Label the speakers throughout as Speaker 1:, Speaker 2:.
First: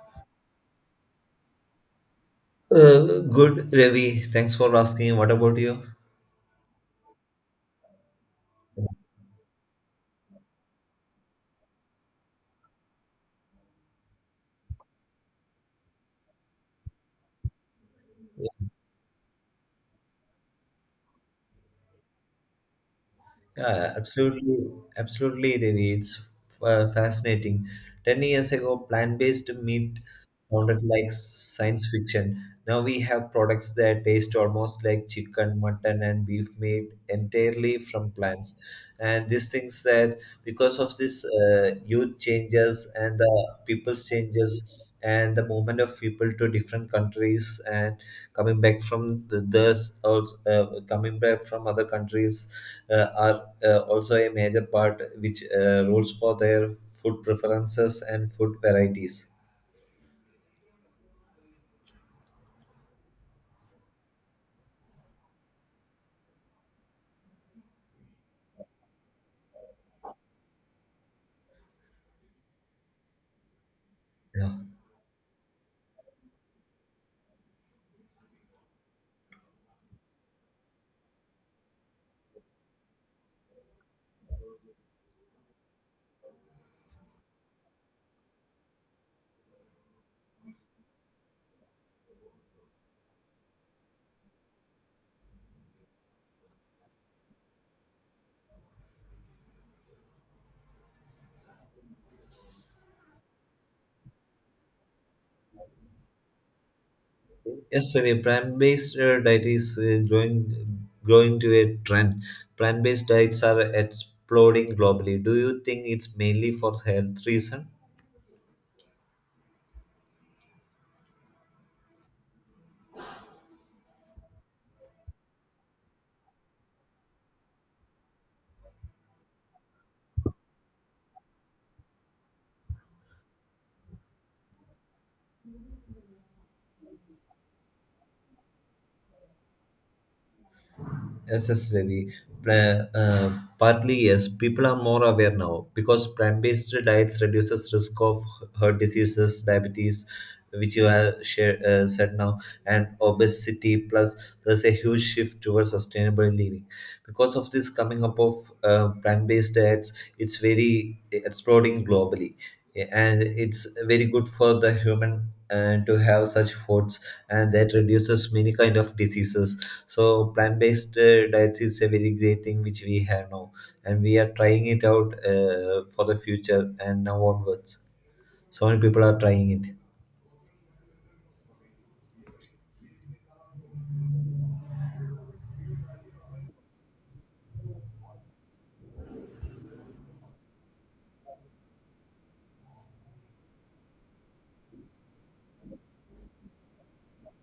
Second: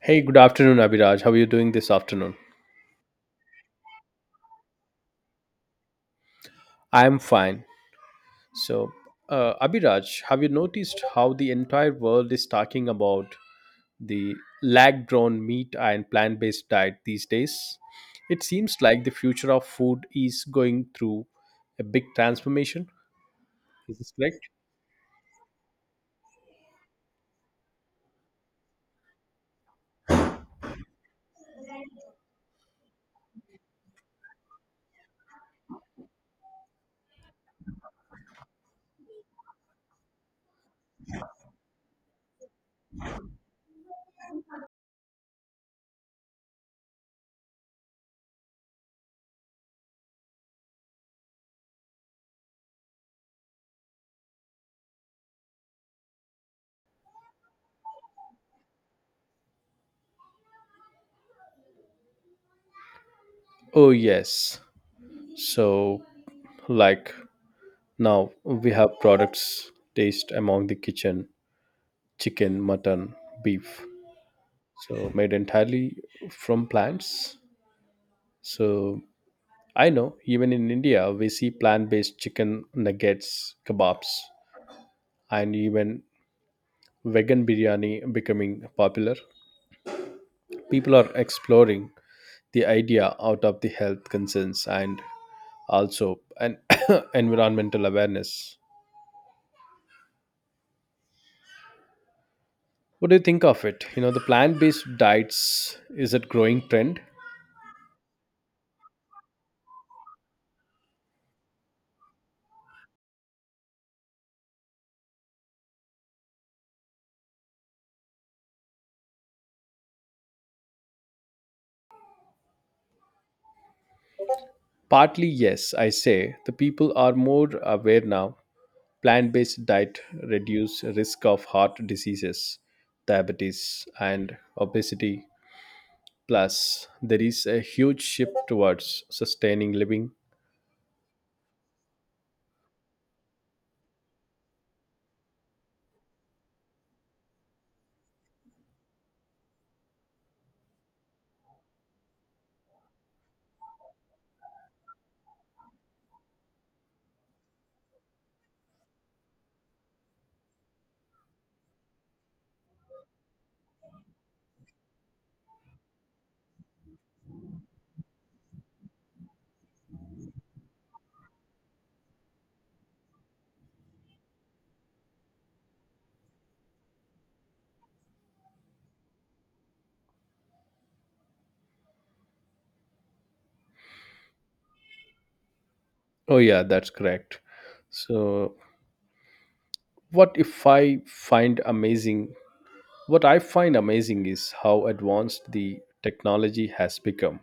Speaker 1: Hey, good afternoon, Abhiraj. How are you doing this afternoon?
Speaker 2: Good, Ravi. Thanks for asking. What about you?
Speaker 1: I'm fine. So, Abhiraj, have you noticed how the entire world is talking about the lag drawn meat and plant based diet these days? It seems like the future of food is going through a big transformation.
Speaker 2: Yeah,
Speaker 1: Is this correct?
Speaker 2: absolutely, absolutely, Ravi. It's fascinating. 10 years ago, plant-based meat sounded like science fiction. Now we have products that taste almost like chicken, mutton, and beef made entirely from plants. And these things that because of this youth changes and the people's changes and the movement of people to different countries and coming back from the this also, coming back from other countries are also a major part which rules for their food preferences and food varieties.
Speaker 1: Oh, yes. So, like now we have products taste among the kitchen chicken, mutton, beef, so made entirely from plants. So I know even in India we see plant-based chicken nuggets, kebabs, and even vegan biryani becoming popular. People are exploring the idea out of the health concerns and also an environmental awareness. What do you think of it? You know, the plant-based diets, is it growing trend?
Speaker 2: Yesterday plant-based diet is growing to a trend. Plant-based diets are exploding globally. Do you think it's mainly for health reason?
Speaker 1: Partly yes, I say the people are more aware now, plant-based diet reduce risk of heart diseases, diabetes, and obesity. Plus, there is a huge shift towards sustaining living.
Speaker 2: Yes, yes, Ravi. Partly yes, people are more aware now because plant-based diets reduces risk of heart diseases, diabetes, which you have shared, said now, and obesity. Plus, there's a huge shift towards sustainable living. Because of this coming up of plant-based diets, it's very exploding globally, and it's very good for the human to have such foods, and that reduces many kind of diseases. So plant-based diet is a very great thing which we have now, and we are trying it out for the future and now onwards. So many people are trying it.
Speaker 1: Oh yeah, that's correct. So what if I find amazing what I find amazing is how advanced the technology has become.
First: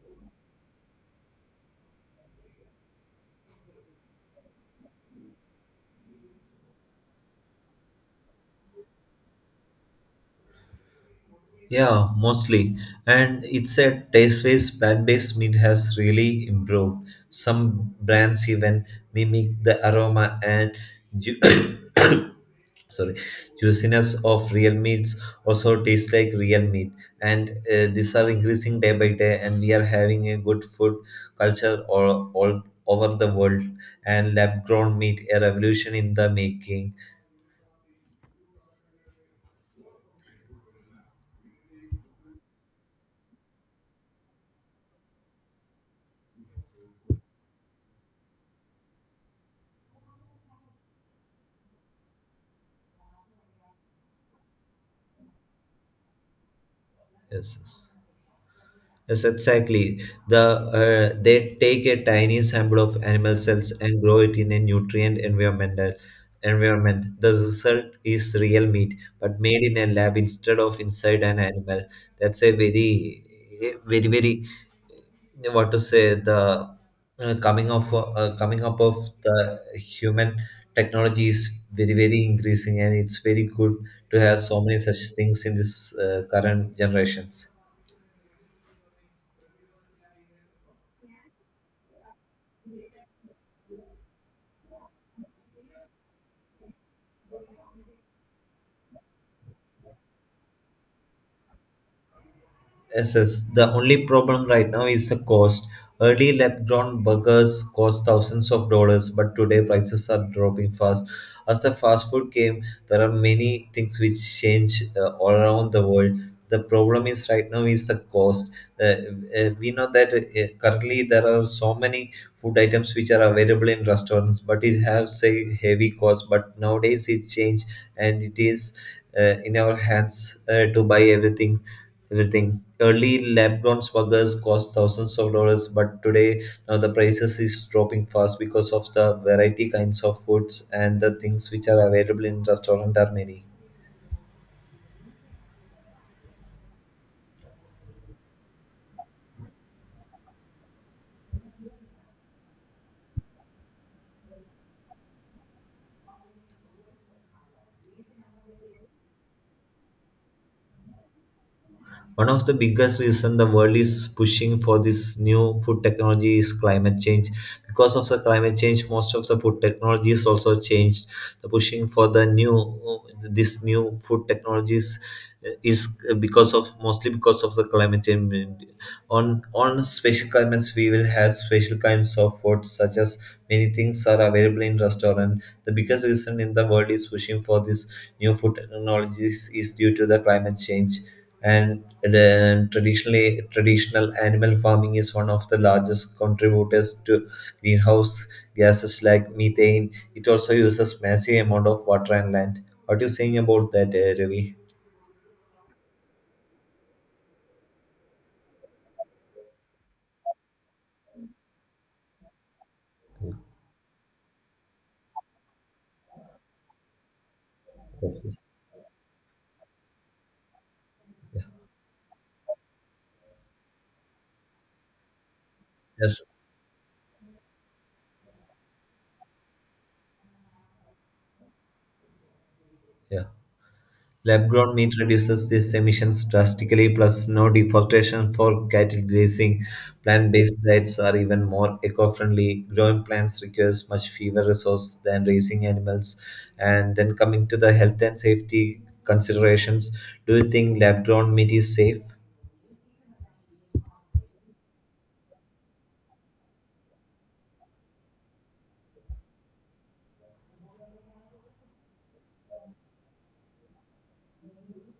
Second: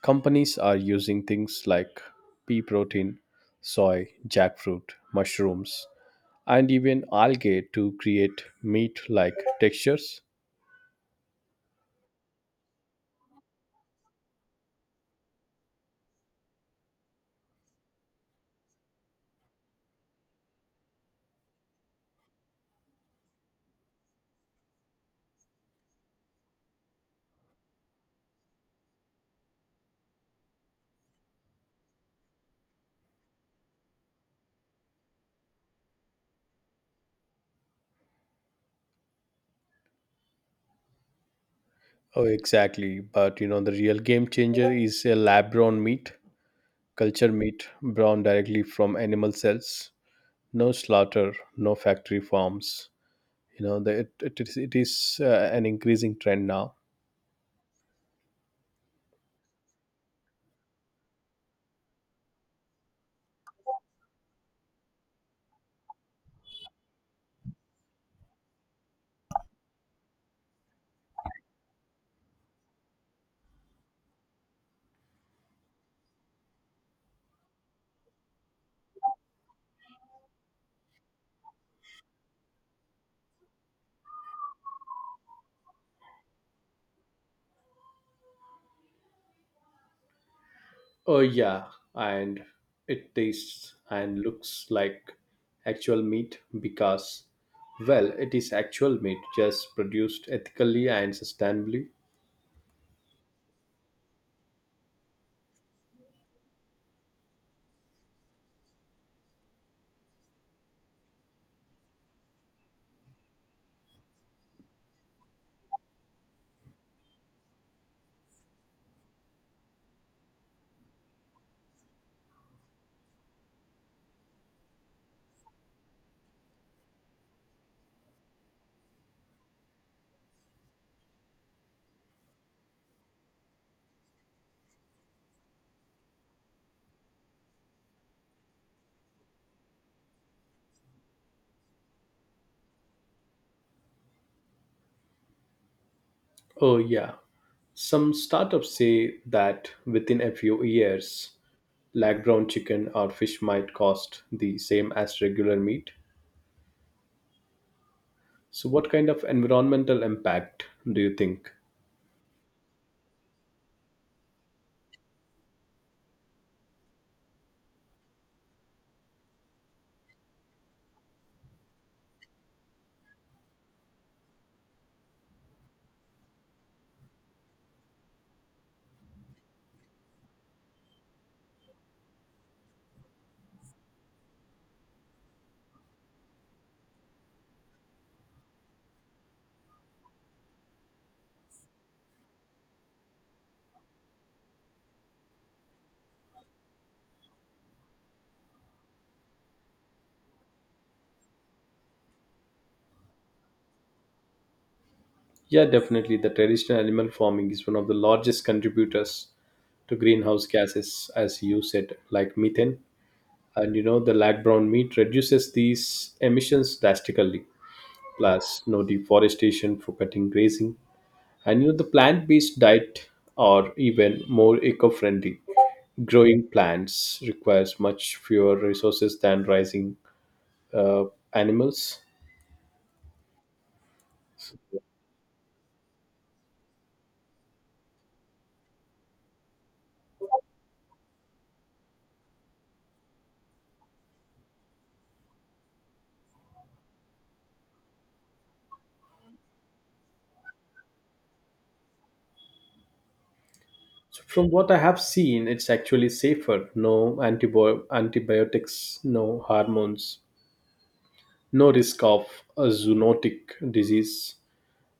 Speaker 1: Companies are using things like pea protein, soy, jackfruit, mushrooms, and even algae to create meat like textures.
Speaker 2: Yeah, mostly. And it's a taste-based plant-based meat has really improved. Some brands even mimic the aroma and ju- sorry juiciness of real meats, also tastes like real meat, and these are increasing day by day and we are having a good food culture all over the world. And lab grown meat, a revolution in the making.
Speaker 1: Oh, exactly. But you know, the real game changer is a lab grown meat, culture meat grown directly from animal cells. No slaughter, no factory farms. You know, the, it, it is an increasing trend now.
Speaker 2: Yes. Yes. Yes, exactly. The they take a tiny sample of animal cells and grow it in a nutrient environment. The result is real meat, but made in a lab instead of inside an animal. That's a very, very, very what to say the coming of coming up of the human technology is very very increasing, and it's very good to have so many such things in this current generations.
Speaker 1: Oh, yeah. And it tastes and looks like actual meat because, well, it is actual meat just produced ethically and sustainably.
Speaker 2: Yes. The only problem right now is the cost. Early lab grown burgers cost thousands of dollars, but today prices are dropping fast. As the fast food came, there are many things which change all around the world. The problem is right now is the cost. Uh, we know that currently there are so many food items which are available in restaurants, but it has a heavy cost. But nowadays it changed, and it is in our hands to buy everything. Early lab-grown smuggers cost thousands of dollars, but today now the prices is dropping fast because of the variety kinds of foods and the things which are available in restaurant are many.
Speaker 1: Oh, yeah. Some startups say that within a few years, like brown chicken or fish might cost the same as regular meat. So, what kind of environmental impact do you think?
Speaker 2: One of the biggest reasons the world is pushing for this new food technology is climate change. Because of the climate change, most of the food technology is also changed. The pushing for the new this new food technologies is because of mostly because of the climate change. On special climates, we will have special kinds of food, such as many things are available in restaurant. The biggest reason in the world is pushing for this new food technologies is due to the climate change. And then traditional animal farming is one of the largest contributors to greenhouse gases like methane. It also uses massive amount of water and land. What are you saying about that, Ravi?
Speaker 1: Yeah, definitely. The traditional animal farming is one of the largest contributors to greenhouse gases, as you said, like methane. And you know, the lag brown meat reduces these emissions drastically.
Speaker 2: Yes, yes.
Speaker 1: Plus, no deforestation for cutting grazing.
Speaker 2: Yeah.
Speaker 1: And you know, the plant based diet are even more eco friendly.
Speaker 2: Yes.
Speaker 1: Growing plants requires much fewer resources than raising uh, animals.
Speaker 2: Yeah. Lab-grown meat reduces these emissions drastically, plus no deforestation for cattle grazing. Plant-based diets are even more eco-friendly. Growing plants requires much fewer resources than raising animals. And then coming to the health and safety considerations, do you think lab-grown meat is safe?
Speaker 1: So, from what I have seen, it's actually safer. No antibiotics, no hormones, no risk of a zoonotic disease.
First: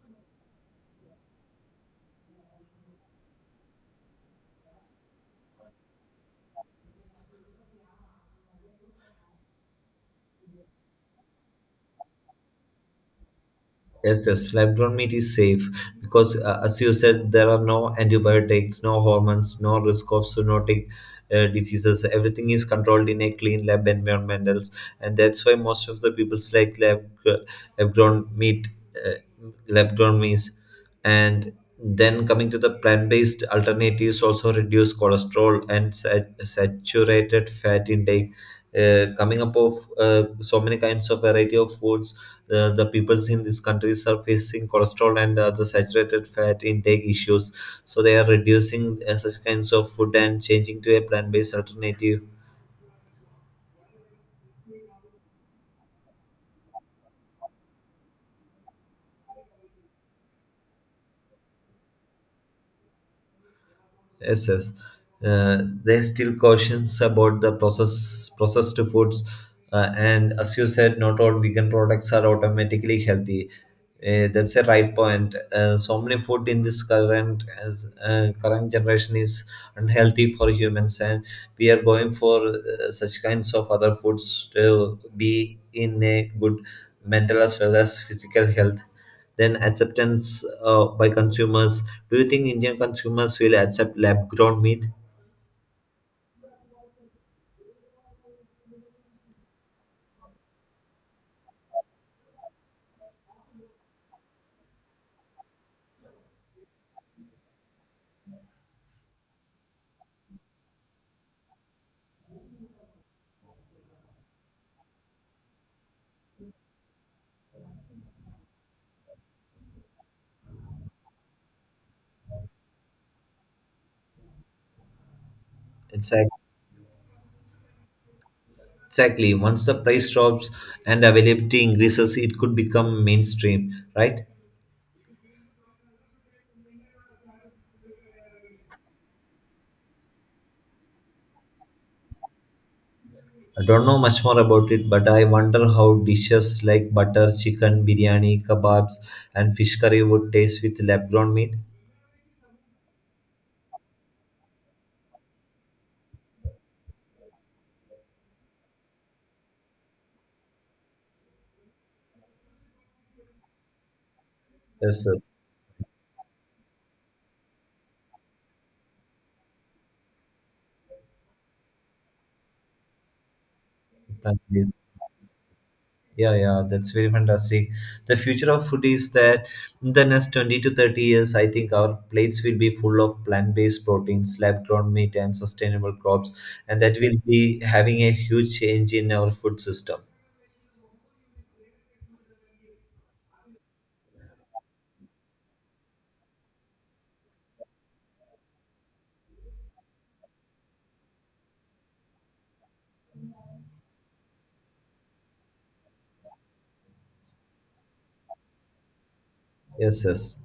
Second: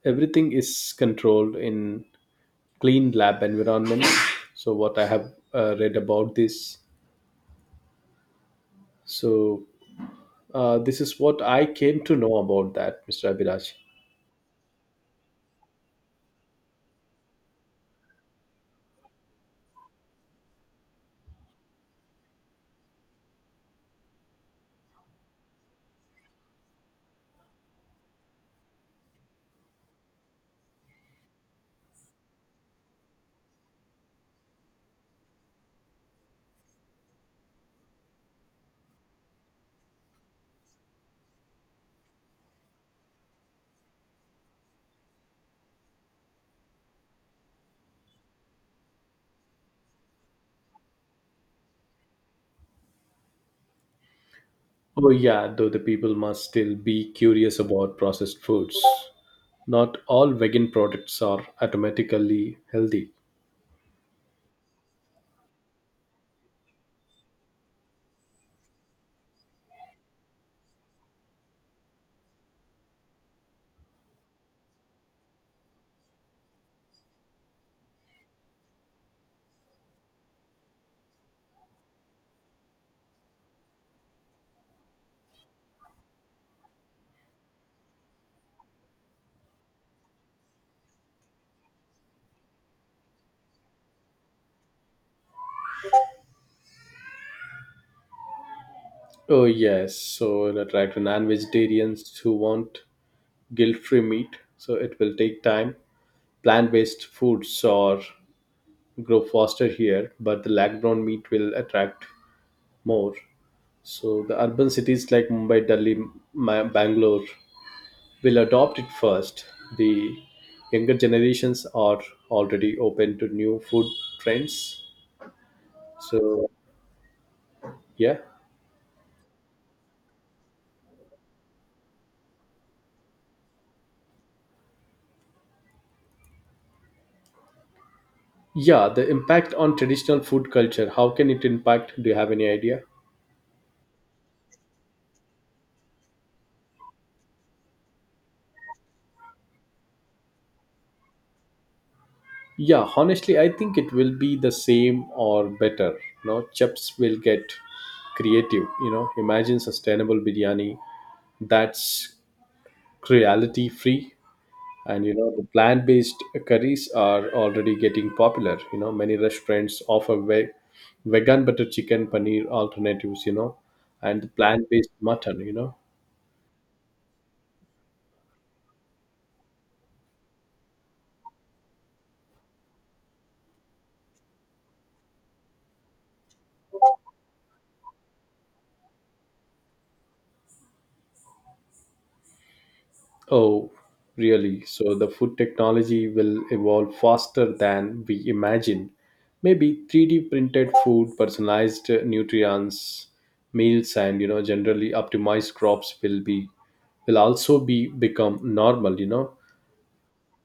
Speaker 1: Everything is controlled in clean lab environment. So, what I have read about this. So, this is what I came to know about that, Mr. Abhiraj.
Speaker 2: Yes, yes, lab-grown meat is safe because, as you said, there are no antibiotics, no hormones, no risk of zoonotic diseases. Everything is controlled in a clean lab environment, else, and that's why most of the people like lab-grown meat, uh, lab-grown meats, and then coming to the plant-based alternatives also reduce cholesterol and saturated fat intake. Coming up of so many kinds of variety of foods, the peoples in these countries are facing cholesterol and other saturated fat intake issues, so they are reducing such kinds of food and changing to a plant-based alternative.
Speaker 1: Oh, yeah, though the people must still be curious about processed foods. Not all vegan products are automatically healthy.
Speaker 2: Yes, yes. There are still cautions about the processed foods, and as you said, not all vegan products are automatically healthy. That's a right point. So many food in this current generation is unhealthy for humans, and we are going for such kinds of other foods to be in a good mental as well as physical health. Then acceptance by consumers, do you think Indian consumers will accept lab grown meat?
Speaker 1: Oh, yes, so it will attract non vegetarians who want guilt free meat, so it will take time. Plant based foods are grow faster here, but the lag brown meat will attract more. So the urban cities like Mumbai, Delhi, Bangalore will adopt it first. The younger generations are already open to new food trends.
Speaker 2: Exac-
Speaker 1: So, yeah.
Speaker 2: Exactly. Once the price drops and availability increases, it could become mainstream, right?
Speaker 1: Yeah, the impact on traditional food culture, how can it impact? Do you have any idea?
Speaker 2: I don't know much more about it, but I wonder how dishes like butter chicken, biryani, kebabs, and fish curry would taste with lab grown meat.
Speaker 1: Yeah, honestly, I think it will be the same or better. No, chefs will get creative. You know, imagine sustainable biryani that's cruelty free. And you
Speaker 2: Yes,
Speaker 1: know, the plant-based curries are already getting popular. You know, many restaurants offer vegan butter chicken, paneer alternatives, you know, and the
Speaker 2: yes.
Speaker 1: plant-based mutton, you know.
Speaker 2: Yeah, yeah, that's very fantastic. The future of food is that in the next 20 to 30 years, I think our plates will be full of plant based proteins, lab grown meat, and sustainable crops. And that will be having a huge change in our food system.
Speaker 1: Oh, really, so the food technology will evolve faster than we imagine. Maybe 3D printed food, personalized nutrients meals, and you know, generally optimized crops will be will also be become normal, you know.
Speaker 2: Yes, yes.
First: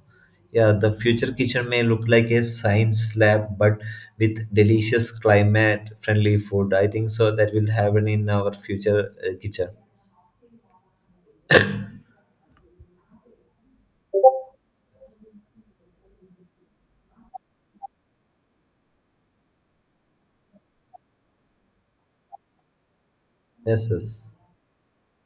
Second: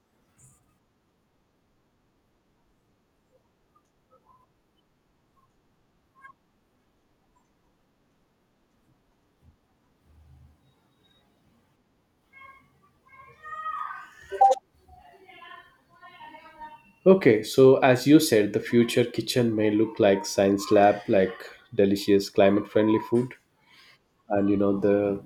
Speaker 2: Yeah, the future kitchen may look like a science lab, but with delicious climate friendly food. I think so that will happen in our future kitchen.
Speaker 1: Okay, so as you said, the future kitchen may look like science lab, like delicious climate friendly food.
Speaker 2: Yes, yes.
Speaker 1: And you know, the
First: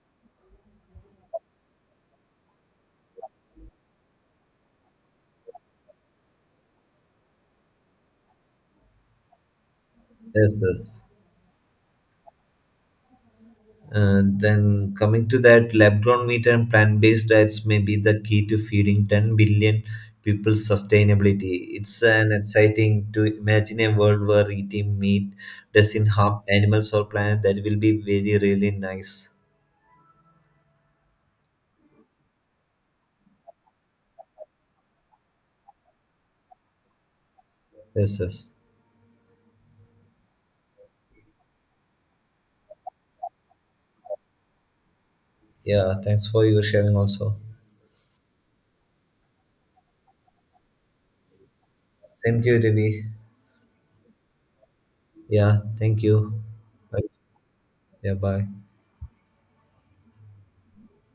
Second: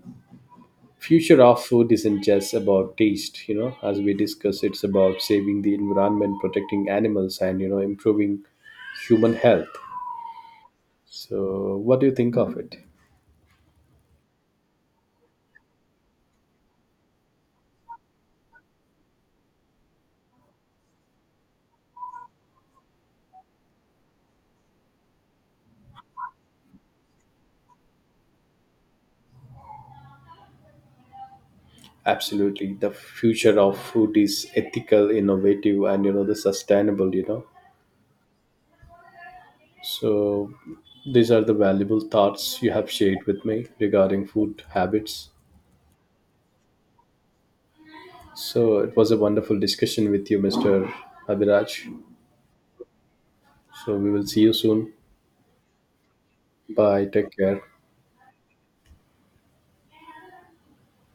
Speaker 1: future of food isn't just about taste, you know, as we discussed, it's about saving the environment, protecting animals, and you know, improving human health.
Speaker 2: Yes, yes.
Speaker 1: So, what do you think of it?
Speaker 2: Then coming to that, lab-grown meat and plant-based diets may be the key to feeding 10 billion people sustainability. It's an exciting to imagine a world where eating meat doesn't harm animals or planet. That will be very really nice.
Speaker 1: Absolutely, the future of food is ethical, innovative, and you know, the sustainable, you know.
Speaker 2: Yes, yes.
Speaker 1: So, these are the valuable thoughts you have shared with me regarding food habits.
Speaker 2: Yeah, thanks for your sharing also.
Speaker 1: So, it was a wonderful discussion with you, Mr. Abhiraj.
Speaker 2: Same to you, Devi.
Speaker 1: So, we will see you soon.
Speaker 2: Yeah, thank you. Bye.
Speaker 1: Bye. Take care.
Speaker 2: Yeah, bye.